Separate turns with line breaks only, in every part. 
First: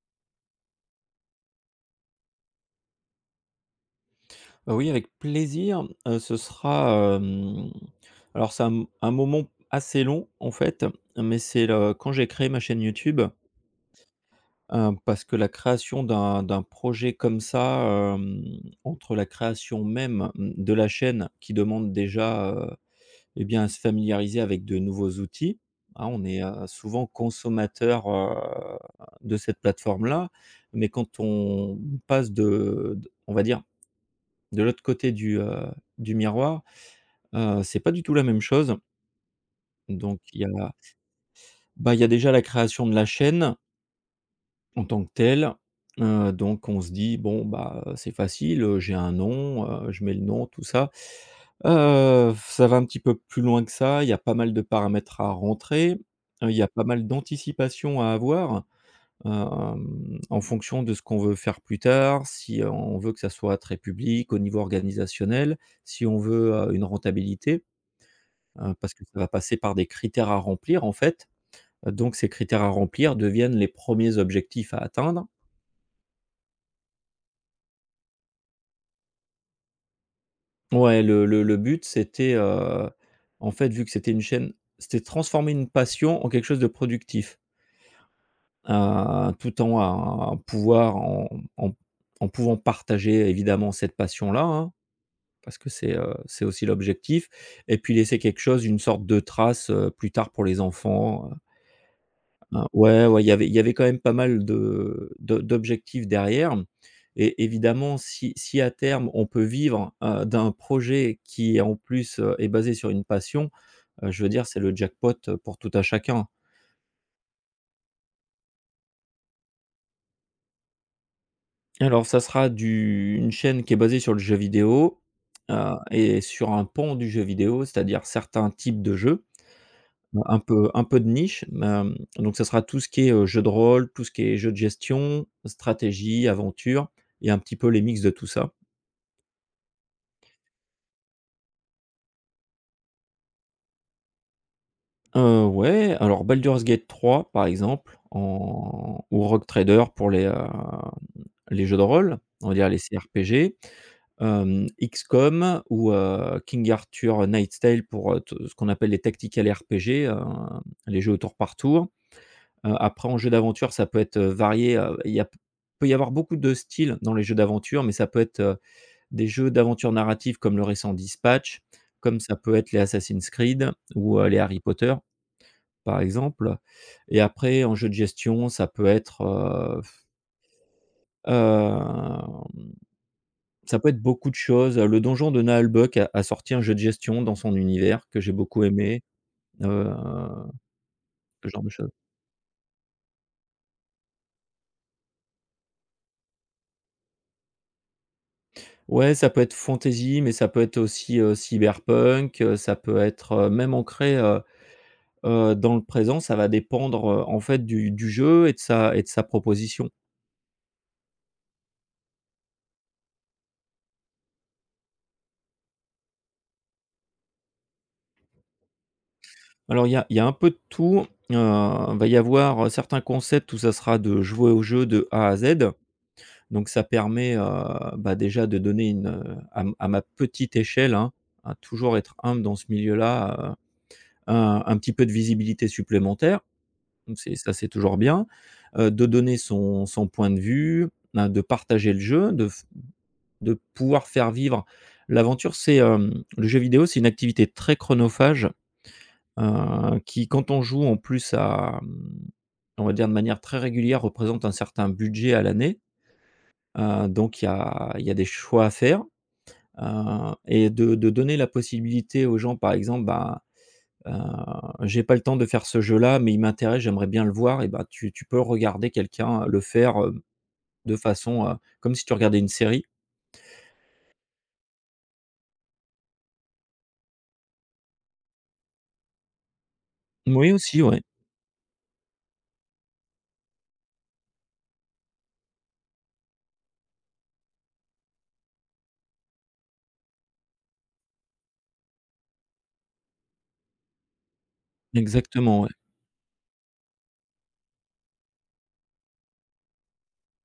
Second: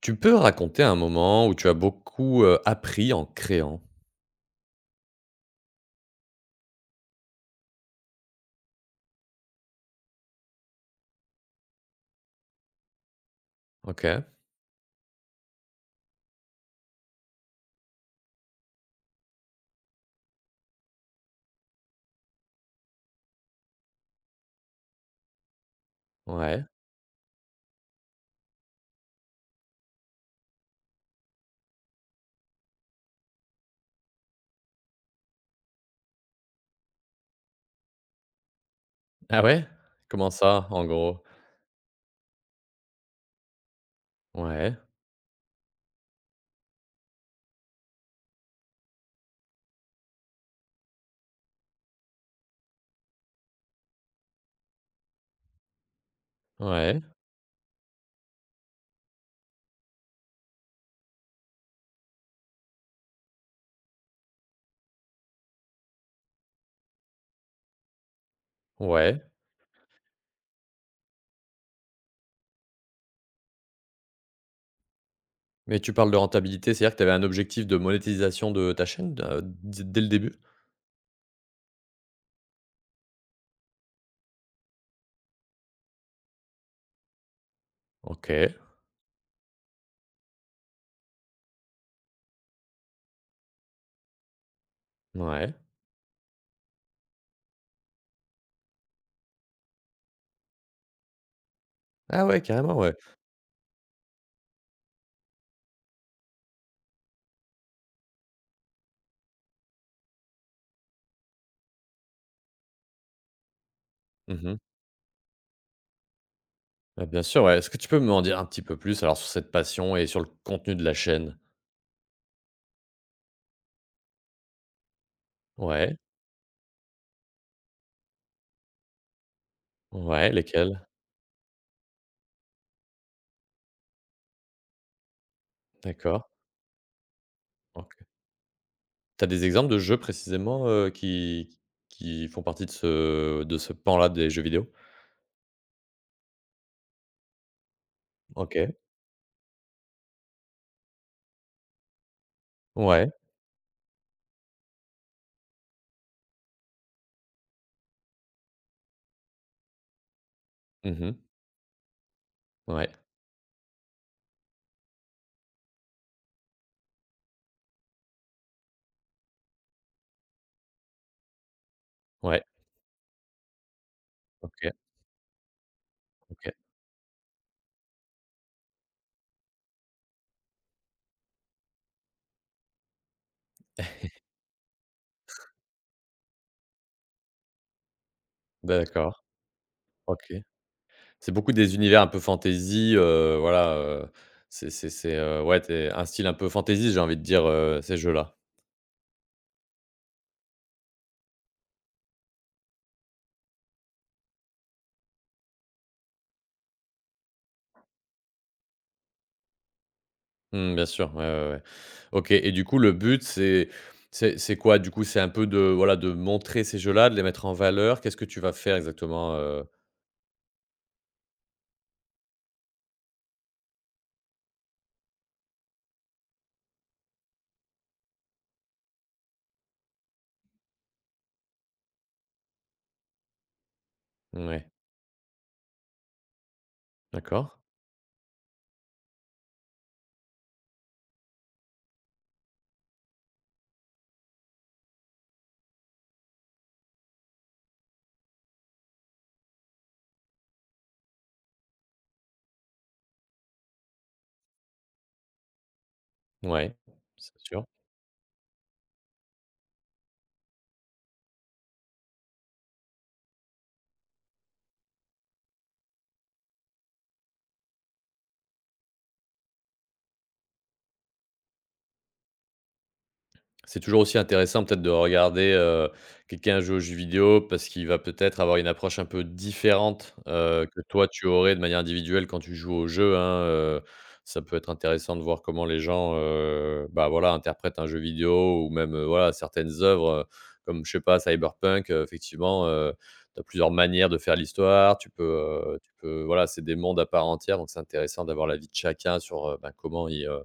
Tu peux raconter un moment où tu as beaucoup, appris en créant?
Oui, avec plaisir, ce sera, alors c'est un moment assez long, en fait, mais c'est le quand j'ai créé ma chaîne YouTube,
OK.
parce que la création d'un projet comme ça, hem, entre la création même, mmh, de la chaîne qui demande déjà, et bien, à se familiariser avec de nouveaux outils, hein. On est,
Ouais.
souvent consommateur, de cette plateforme-là, mais quand on passe de d on va dire, de l'autre côté du miroir. C'est pas du tout la même chose.
Ah ouais?
Donc
Comment
il y a
ça, en gros?
bah, il y a déjà la création de la chaîne
Ouais,
en tant que telle. Donc on se dit: «Bon, bah, c'est facile, j'ai un nom, je mets le nom, tout ça». Ça va un petit peu plus loin que ça, il y a pas mal de paramètres à rentrer, il y a pas
ouais,
mal d'anticipation à avoir, en fonction de ce qu'on veut faire plus tard, si on veut que ça soit très public, au niveau organisationnel, si on veut, une rentabilité. Parce que ça
ouais.
va passer par des critères à remplir, en fait. Donc ces critères à remplir deviennent les premiers objectifs à atteindre.
Mais tu parles de rentabilité, c'est-à-dire que tu avais un objectif de monétisation de ta chaîne d d dès le début?
Ouais, le but, c'était, en fait, vu que c'était une chaîne c'était de transformer une passion en quelque chose de productif,
OK,
tout en à pouvoir en en pouvant partager évidemment cette passion-là, hein,
ouais.
parce que c'est aussi l'objectif et puis laisser quelque chose, une sorte de trace, plus tard pour les enfants.
Ah ouais,
Ah
carrément, ouais.
ouais, ouais, il y avait quand même pas mal de d'objectifs derrière et évidemment, si à terme, on peut vivre, d'un projet qui en plus, est basé sur une passion, je veux
Mmh
dire,
mh.
c'est le jackpot, pour tout à chacun.
Bah, bien sûr, ouais. Est-ce que tu peux m'en dire un petit peu plus alors sur cette passion et sur le contenu de la chaîne?
Alors ça sera du une chaîne qui est basée sur le jeu vidéo, heu
Ouais,
et sur un pan du jeu vidéo, c'est-à-dire certains types de jeux,
ouais,
un
lesquels?
peu de niche, donc ça sera tout ce qui est, jeu de rôle, tout ce qui est jeu de gestion,
D'accord.
stratégie, aventure et un petit peu les
OK.
mix de tout ça.
Tu as des exemples de jeux précisément, qui font partie de ce pan-là des jeux vidéo?
Ouais, alors Baldur's Gate 3 par exemple,
OK.
en ou Rogue Trader pour les jeux de rôle, on va dire les
Ouais.
CRPG, XCOM ou, King Arthur Knight's Tale pour, te ce qu'on appelle les tactical RPG, les jeux
Mmh.
au tour par tour.
Ouais.
Après en jeu d'aventure, ça peut être, varié, il y a p peut y avoir beaucoup de styles dans les jeux d'aventure, mais ça peut être, des jeux d'aventure narrative comme le récent Dispatch, comme ça
Ouais.
peut être les Assassin's Creed ou, les Harry
OK,
Potter par
OK.
exemple et après en jeu de gestion, ça peut être, hem, ça peut être beaucoup de choses. Le donjon de Naalbok a sorti un jeu de gestion dans son univers que j'ai beaucoup aimé,
D'accord.
heu,
OK. C'est
ce
beaucoup
genre de
des
choses.
univers un peu fantasy, voilà, ouais, tu un style un peu fantasy, j'ai envie de dire, ces jeux-là.
Ouais, ça peut être fantasy, mais ça peut être aussi, cyberpunk, ça peut être, même ancré, dans le présent. Ça va dépendre, en fait du jeu et de sa proposition.
Mmh, bien sûr, ouais, ouais, ouais. OK et du coup, le but, c'est c'est quoi, du coup? C'est un peu de, voilà, de montrer ces jeux-là, de les mettre en valeur? Qu'est-ce que tu vas faire exactement?
Alors il y a un peu de tout, va y avoir, certains concepts où ça sera de jouer au jeu de A à Z, donc ça permet, bah, déjà de donner une, à ma petite échelle, hein, à toujours être humble dans ce milieu-là, un
Ouais,
un petit peu de visibilité supplémentaire, donc c'est
d'accord.
ça, c'est toujours bien, de donner son point de vue, hein, de partager le jeu, de pouvoir faire vivre l'aventure. C'est, le jeu vidéo, c'est une activité très chronophage. Qui quand on joue en plus à, mmh, on va dire de manière très régulière, représente un certain budget à l'année.
Ouais, c'est
Donc il y
sûr.
a il y a des choix à faire, et de donner la possibilité aux gens, par exemple, bah, heu: «J'ai pas le temps de faire ce jeu-là, mais il m'intéresse, j'aimerais bien le voir» et bah, tu peux regarder quelqu'un le faire, de façon, comme si tu regardais une série.
C'est toujours aussi intéressant peut-être de regarder, quelqu'un jouer aux jeux vidéo parce qu'il va peut-être avoir une approche un peu différente,
Oui
que
aussi, ouais,
toi tu aurais de manière individuelle quand tu joues au jeu. Hein, ça peut être intéressant de voir comment les gens, bah, voilà, interprètent un jeu vidéo ou même, voilà, certaines œuvres, comme je sais pas Cyberpunk, effectivement, tu as plusieurs manières de faire l'histoire. Tu peux,
exactement, ouais.
voilà, c'est des mondes à part entière donc c'est intéressant d'avoir l'avis de chacun sur, bah, comment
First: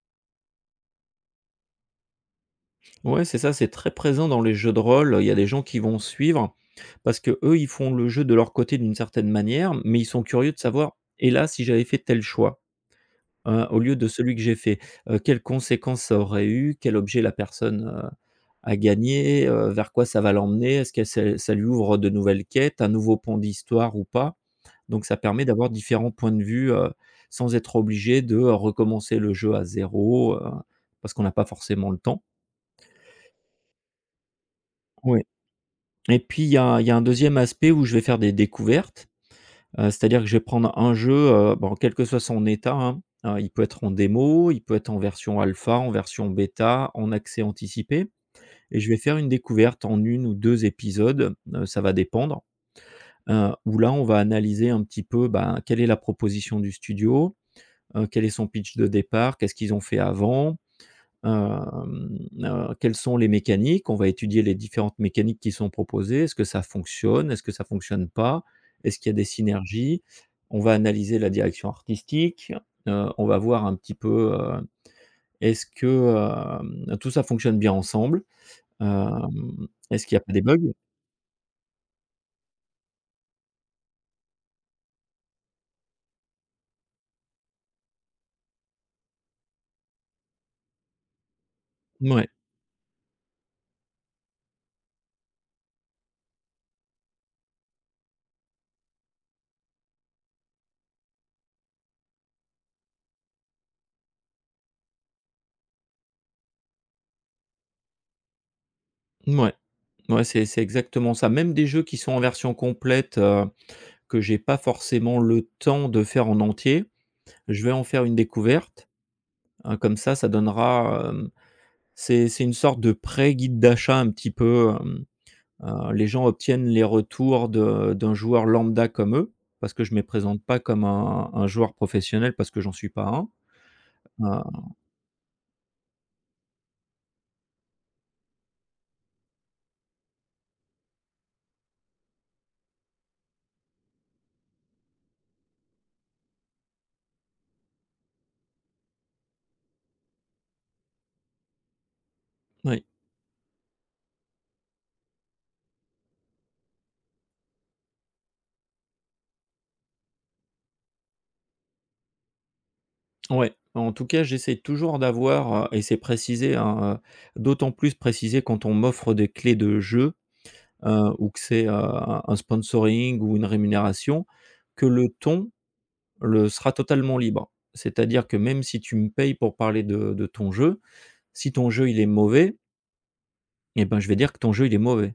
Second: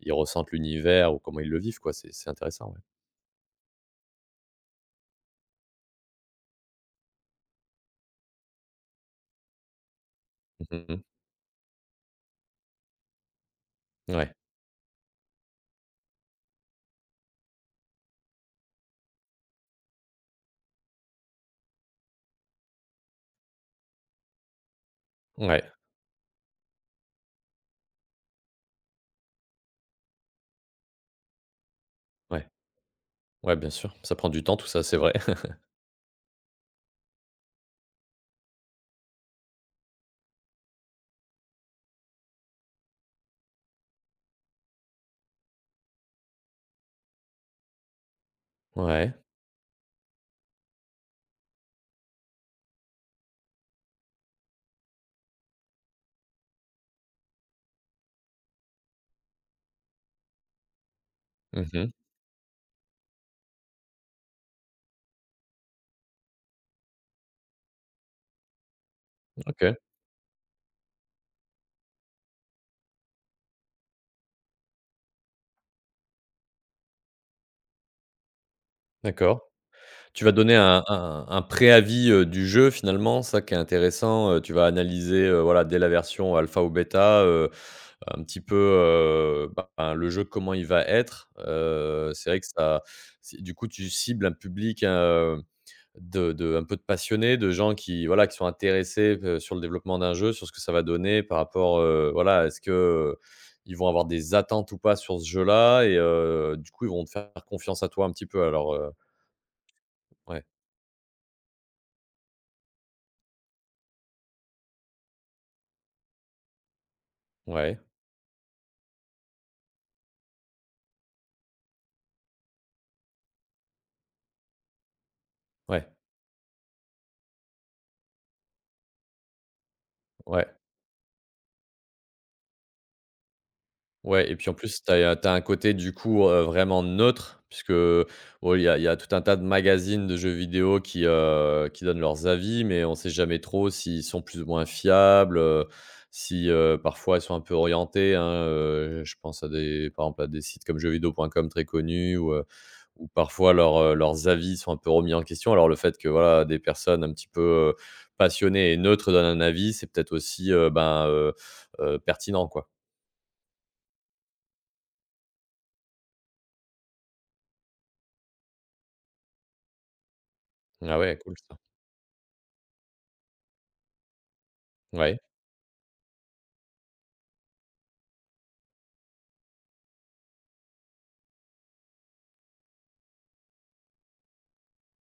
ils ressentent l'univers ou comment ils le vivent, quoi. C'est intéressant, ouais.
Ouais, c'est ça, c'est très présent dans les jeux de rôle. Il y a des gens qui vont suivre parce que eux, ils font le jeu de leur côté d'une certaine manière, mais ils sont curieux de
Mmh mh,
savoir:
mmh.
«Et là, si j'avais fait tel choix, hein, au lieu de celui
Ouais,
que j'ai fait, quelles conséquences ça aurait eu? Quel objet la personne, a gagné? Vers quoi ça va l'emmener? Est-ce que ça lui ouvre de nouvelles quêtes, un nouveau pont d'histoire ou pas?» Donc ça permet
ouais,
d'avoir différents points de vue, sans être obligé de recommencer le jeu à zéro, parce qu'on n'a pas forcément le temps.
ouais, ouais, bien sûr. Ça prend du temps tout ça, c'est vrai.
Et puis il y a un deuxième aspect où je vais faire des découvertes, c'est-à-dire que je vais prendre un jeu, bon quel que soit son état, hein, il peut être en démo, il peut être en version alpha, en version bêta, en accès anticipé et je vais
Ouais.
faire une découverte en une ou 2 épisodes, ça va dépendre, où là on va analyser un petit peu, ben, quelle est la proposition du studio, quel est son pitch de départ, qu'est-ce qu'ils ont fait avant.
Mmh.
Hem, Quelles sont les mécaniques? On va étudier les différentes mécaniques qui sont proposées. Est-ce que ça fonctionne? Est-ce que ça fonctionne pas? Est-ce qu'il y a des
OK,
synergies? On va analyser la direction artistique, on va voir un petit peu, est-ce que, tout ça fonctionne bien ensemble?
d'accord.
Est-ce qu'il n'y a
Tu
pas
vas
des
donner
bugs?
un préavis, du jeu finalement, ça qui est intéressant, tu vas analyser, voilà, dès la version alpha ou bêta, un petit peu, ben, le jeu comment il va être.
Ouais,
C'est vrai que ça. C'est, du coup, tu cibles un public, hein. De un peu de passionnés, de gens qui, voilà, qui sont intéressés, sur le développement d'un jeu, sur ce que ça va donner par rapport, voilà, est-ce que, ils vont avoir des attentes ou pas sur ce jeu-là et du coup, ils vont te faire confiance à toi un petit peu alors,
ouais, ouais. c'est
ouais,
c'est exactement ça. Même des jeux qui sont en version complète, que j'ai pas forcément le temps de faire en entier, je vais
ouais,
en faire une découverte. Comme ça donnera, c'est une sorte de pré-guide d'achat un petit peu,
ouais,
les gens obtiennent les retours de d'un joueur lambda comme eux, parce que je ne me présente
ouais.
pas comme un joueur professionnel parce que j'en suis pas un.
Ouais et puis en
Heu,
plus, tu as un côté du coup, vraiment neutre puisque, bon, il y a tout un tas de magazines de jeux vidéo qui donnent leurs avis, mais on sait jamais trop s'ils sont plus ou moins fiables, si, parfois ils sont un peu orientés, hein, je pense à des par exemple à des sites comme jeuxvideo.com très connus où,
oui,
où parfois leurs, leurs avis sont un peu remis en question. Alors le fait que voilà, des personnes un petit peu, passionnées et neutres donnent un avis, c'est peut-être aussi, ben, pertinent quoi.
ouais. En tout cas, j'essaie toujours d'avoir, et c'est précisé, hein, d'autant plus précisé quand on m'offre des clés de jeu,
Ah ouais,
ou
cool.
que c'est, un sponsoring ou une rémunération, que le
Ouais,
ton le sera totalement libre. C'est-à-dire que même si tu me payes pour parler de ton jeu, si ton jeu il est mauvais et ben, je vais dire que ton jeu il est mauvais.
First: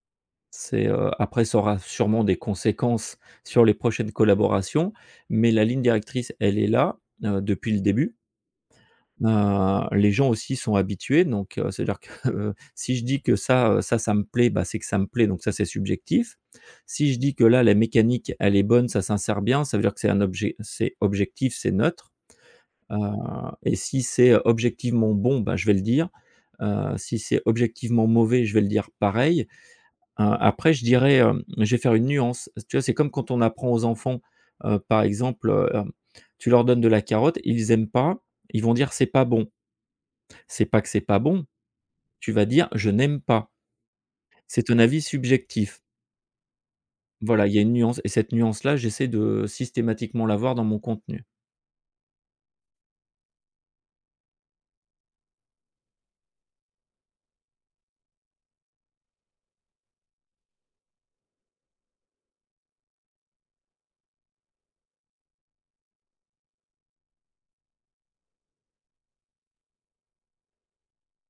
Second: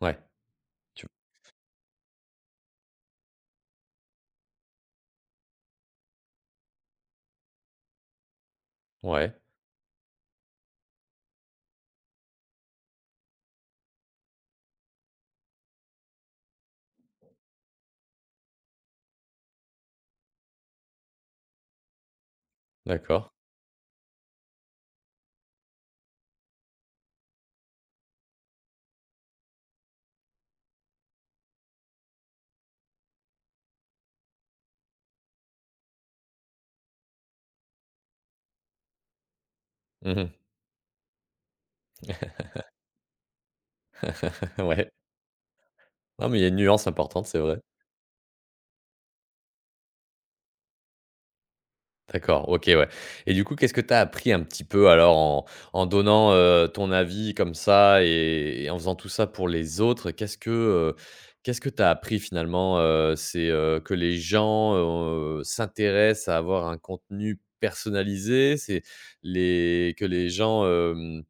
ouais,
C'est,
tu
après ça aura sûrement des conséquences sur les prochaines collaborations, mais la ligne directrice elle est là, depuis le début.
ouais,
Les gens aussi sont habitués donc c'est-à-dire que si je dis que ça, ça, ça me plaît, bah, c'est que ça me plaît donc ça c'est subjectif. Si je dis que là la mécanique elle est bonne, ça s'insère bien, ça veut dire que c'est un objet c'est objectif, c'est neutre. Heu
d'accord.
et si c'est objectivement bon, bah, je vais le dire. Si c'est objectivement mauvais, je vais le dire pareil. Après je dirais, je vais faire une nuance. Tu vois, c'est comme quand on apprend aux enfants, par exemple, tu leur donnes de la carotte, ils aiment pas, ils vont dire: «C'est pas bon».
Mmh mh.
C'est pas que c'est pas bon, tu vas dire: «Je n'aime pas». C'est ton
Ouais.
avis subjectif.
Non, mais il y a une nuance importante, c'est
Voilà, il y
vrai.
a une nuance et cette nuance-là, j'essaie de systématiquement l'avoir dans mon contenu.
D'accord, OK, ouais et du coup, qu'est-ce que tu as appris un petit peu alors en donnant, ton avis comme ça et en faisant tout ça pour les autres? Qu'est-ce que tu as appris finalement? C'est, que les gens, s'intéressent à avoir un contenu personnalisé? C'est les que les gens,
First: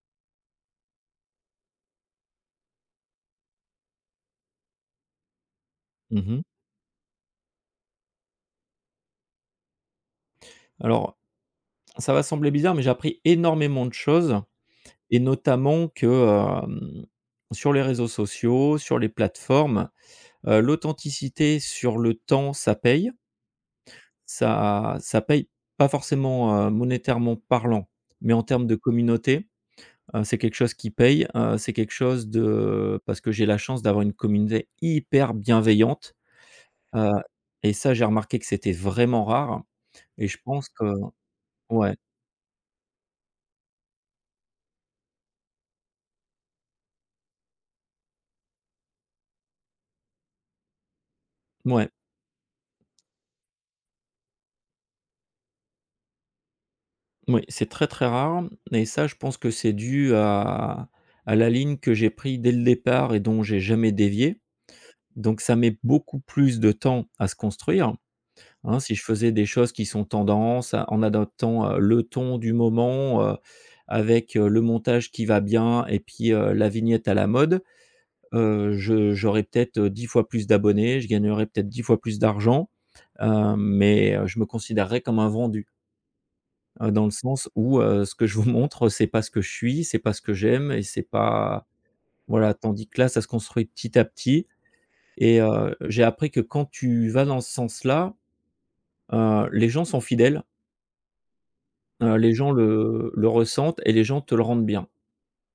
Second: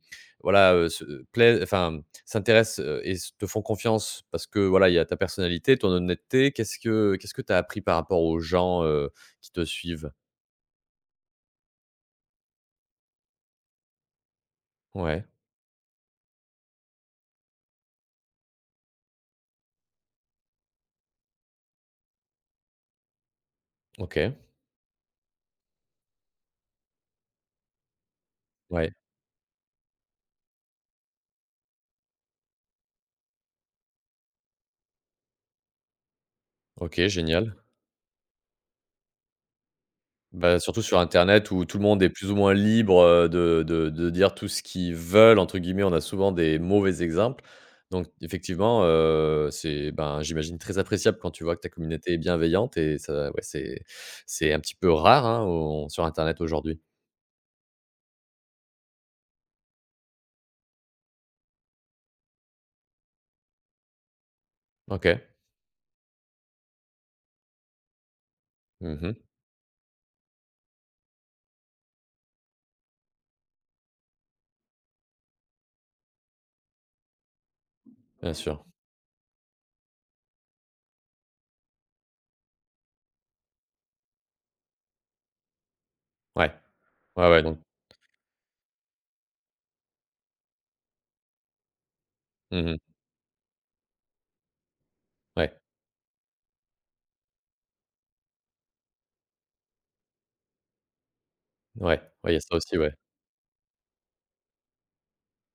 voilà, se plaisent enfin, s'intéressent, et s te font confiance parce que voilà, il y a ta personnalité, ton
Mmh.
honnêteté. Qu'est-ce que tu as appris par rapport aux gens, qui te suivent?
Alors, ça va sembler bizarre, mais j'ai appris énormément de choses et
Ouais.
notamment que, hem, sur les réseaux sociaux, sur les plateformes, l'authenticité sur le temps, ça paye.
OK,
Ça paye pas forcément, monétairement parlant, mais en termes de
ouais,
communauté, c'est quelque chose qui paye. C'est quelque chose de parce que j'ai la chance d'avoir une communauté hyper bienveillante,
OK,
heu
génial.
et ça, j'ai remarqué que c'était vraiment rare et je
Bah,
pense
surtout
que
sur internet où tout le
ouais,
monde est plus ou moins libre, de dire tout ce qu'ils «veulent» entre guillemets, on a souvent des mauvais exemples. Donc effectivement, c'est, ben, j'imagine très appréciable quand tu vois que ta
ouais.
communauté est bienveillante et ça ouais, c'est un petit peu rare, hein, au sur internet aujourd'hui.
Oui, c'est très, très rare et ça, je pense que c'est dû à la ligne que j'ai prise dès le départ et dont j'ai jamais dévié.
OK.
Donc ça met beaucoup plus de temps à se construire, hein. Si je
Mmh.
faisais des choses qui sont tendance, a en adoptant le ton du moment, avec, le montage qui va bien et puis, la vignette à la mode,
Bien sûr.
je j'aurais peut-être, 10 fois plus d'abonnés, je gagnerais peut-être 10 fois plus d'argent, mais, je me considérerais comme un vendu.
Ouais.
Dans le
Ouais, ouais,
sens
donc
où, ce que je vous montre, c'est pas ce que je suis, c'est pas ce que j'aime et c'est pas voilà,
mmh.
tandis que là, ça se construit petit à petit et
Ouais.
j'ai appris que quand tu vas dans ce sens-là, les gens sont fidèles,
Ouais. Ouais,
les
il y a
gens
ça aussi, ouais.
le ressentent et les gens te le rendent bien.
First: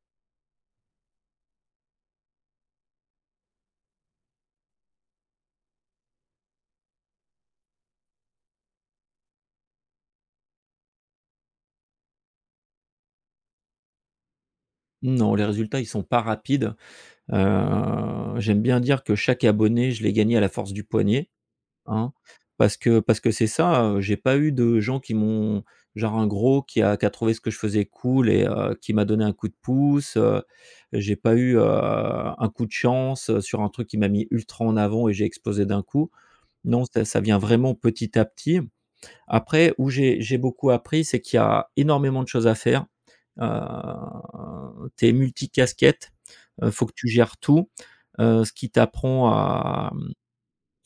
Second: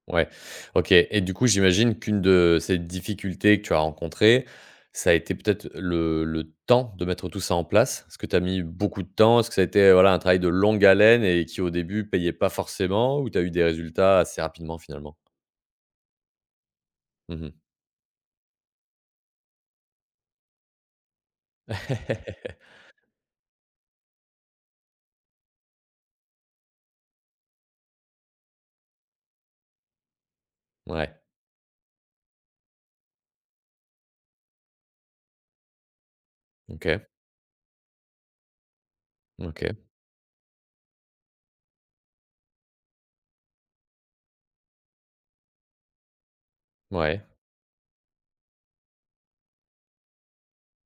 Ouais, OK et du coup, j'imagine qu'une de ces difficultés que tu as rencontrées, ça a été peut-être le temps de mettre tout ça en place? Est-ce que tu as mis beaucoup de temps? Est-ce que ça a été, voilà, un travail de longue haleine et qui, au début, payait pas forcément ou tu as eu des résultats assez rapidement, finalement?
Non, les résultats, ils sont pas rapides.
Mmh.
J'aime bien dire que chaque abonné, je l'ai gagné à la force du poignet, hein, parce que c'est ça, j'ai pas eu de gens qui m'ont genre un gros qui a trouvé ce que je faisais cool et qui m'a donné un coup de pouce,
Ouais.
j'ai pas eu, un coup de chance, sur un truc qui m'a mis ultra en avant et j'ai explosé d'un coup. Non,
OK.
ça vient vraiment petit à petit.
OK.
Après, où j'ai beaucoup appris, c'est qu'il y a énormément de choses à faire. Heu, Tu es multicasquette, faut que tu
Ouais.
gères tout, ce qui t'apprend à,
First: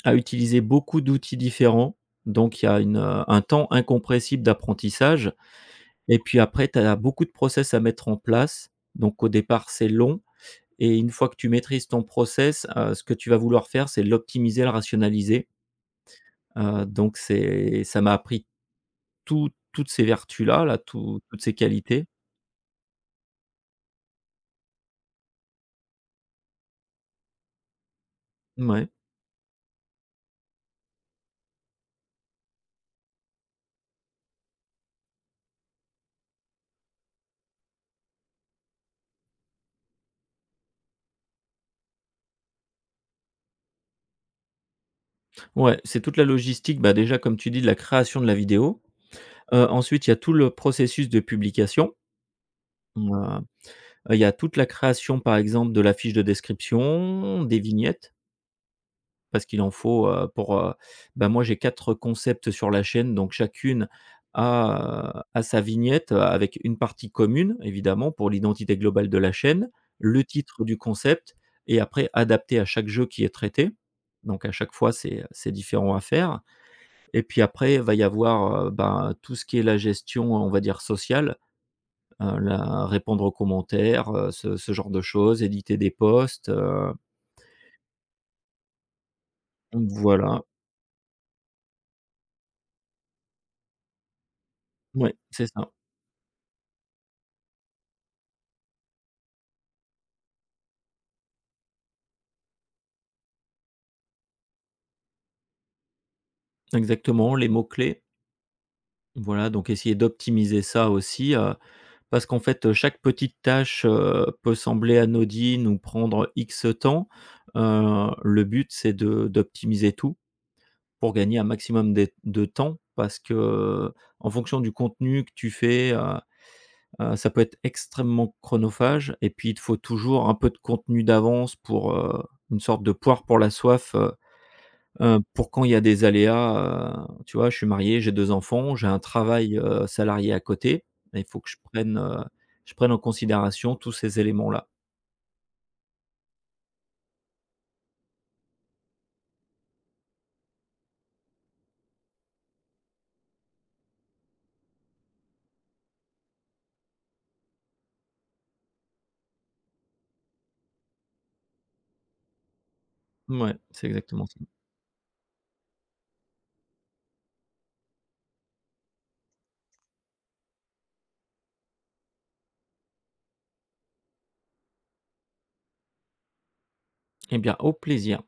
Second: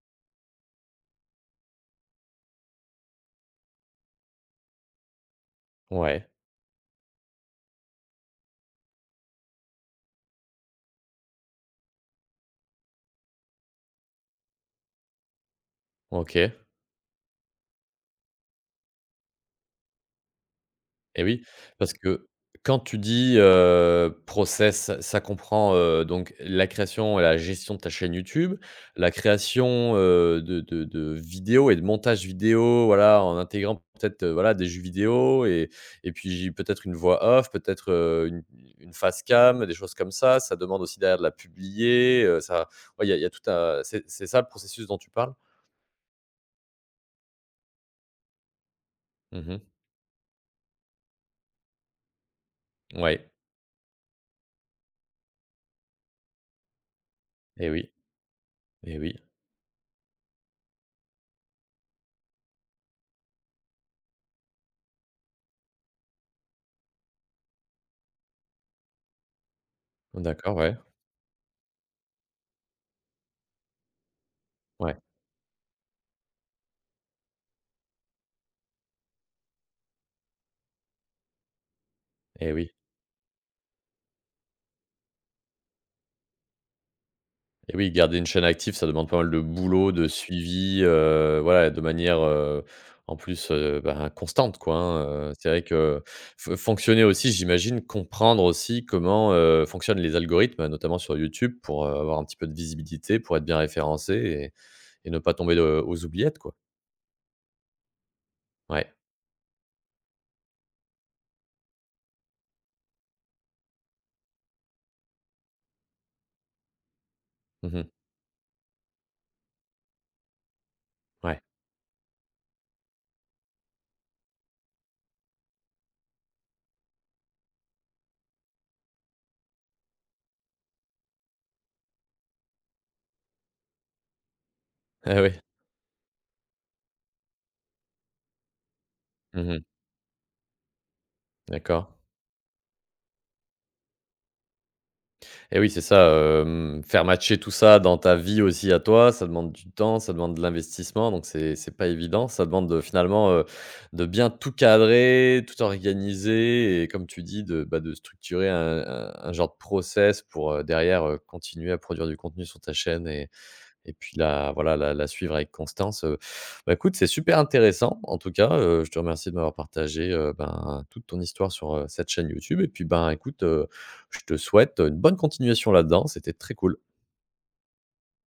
à utiliser beaucoup d'outils différents. Donc il y a un temps incompressible d'apprentissage et
Ouais.
puis après tu as beaucoup de process à mettre en place. Donc au départ, c'est long et une fois que tu maîtrises ton process, ce que tu vas vouloir faire, c'est l'optimiser, le rationaliser,
OK.
donc c'est ça m'a appris toutes ces vertus-là, là,
Et
toutes
oui,
ces
parce
qualités.
que quand tu dis, process, ça comprend, donc la création et la gestion de ta chaîne YouTube,
Ouais.
la création, de vidéos et de montage vidéo, voilà, en intégrant peut-être, voilà, des jeux vidéo et puis j'ai peut-être une voix off, peut-être, une face cam, des choses comme ça. Ça demande aussi derrière de la publier, ça ouais, il y a tout un c'est ça le processus dont tu parles?
Ouais, c'est toute la logistique, bah, déjà comme tu dis, de la création de la vidéo.
Mmh.
Ensuite, il y a tout le processus de publication.
Ouais.
Hem, il y a toute la création, par exemple, de la fiche de description, des
Et oui,
vignettes,
et oui.
parce qu'il en faut, bah, moi j'ai 4 concepts sur la chaîne, donc chacune a sa vignette, avec une partie commune évidemment pour l'identité globale de la chaîne, le
D'accord,
titre du
ouais.
concept et après adapté à chaque jeu qui est traité. Donc à chaque fois
Ouais.
c'est différent à faire et puis après va y avoir, ben, tout ce qui est la gestion, on va dire sociale,
Et oui.
la répondre aux commentaires, ce genre de choses, éditer des posts,
Et oui, garder une chaîne active, ça demande pas mal de boulot, de
voilà.
suivi, voilà, de manière, en plus, ben, constante, quoi,
Ouais,
hein,
c'est
c'est vrai
ça.
que fonctionner aussi, j'imagine, comprendre aussi comment, fonctionnent les algorithmes, notamment sur YouTube pour, avoir un petit peu de visibilité, pour être bien référencé et ne pas tomber, aux oubliettes, quoi.
Exactement, les mots-clés.
Ouais.
Voilà, donc essayer d'optimiser ça aussi, parce qu'en fait, chaque petite tâche, peut sembler anodine ou prendre X temps.
Mmh.
Le but, c'est de d'optimiser tout pour gagner
Ouais.
un maximum de temps parce que, en fonction du contenu que tu fais, ça peut être extrêmement chronophage et puis il te faut toujours un peu de contenu d'avance pour, une sorte de poire pour la soif.
Ah oui.
Pour quand il y a des aléas, tu vois? Je suis marié, j'ai 2 enfants, j'ai un travail,
Mmh.
salarié à côté et il faut que
D'accord.
je prenne en considération tous ces éléments-là.
Et oui, c'est ça, faire matcher tout ça dans ta vie aussi à toi, ça demande du temps, ça demande de l'investissement, donc c'est pas évident. Ça demande, finalement, de bien tout cadrer, tout organiser et comme tu dis, de, bah, de structurer un genre de process pour, derrière, continuer à produire du contenu sur ta chaîne et
Ouais, c'est
puis
exactement ça.
la voilà, la suivre avec constance. Bah, écoute, c'est super intéressant en tout cas, je te remercie de m'avoir partagé, ben, toute ton histoire sur, cette chaîne YouTube et puis, ben, écoute, je te souhaite une bonne continuation là-dedans, c'était très cool.
Eh bien, au plaisir.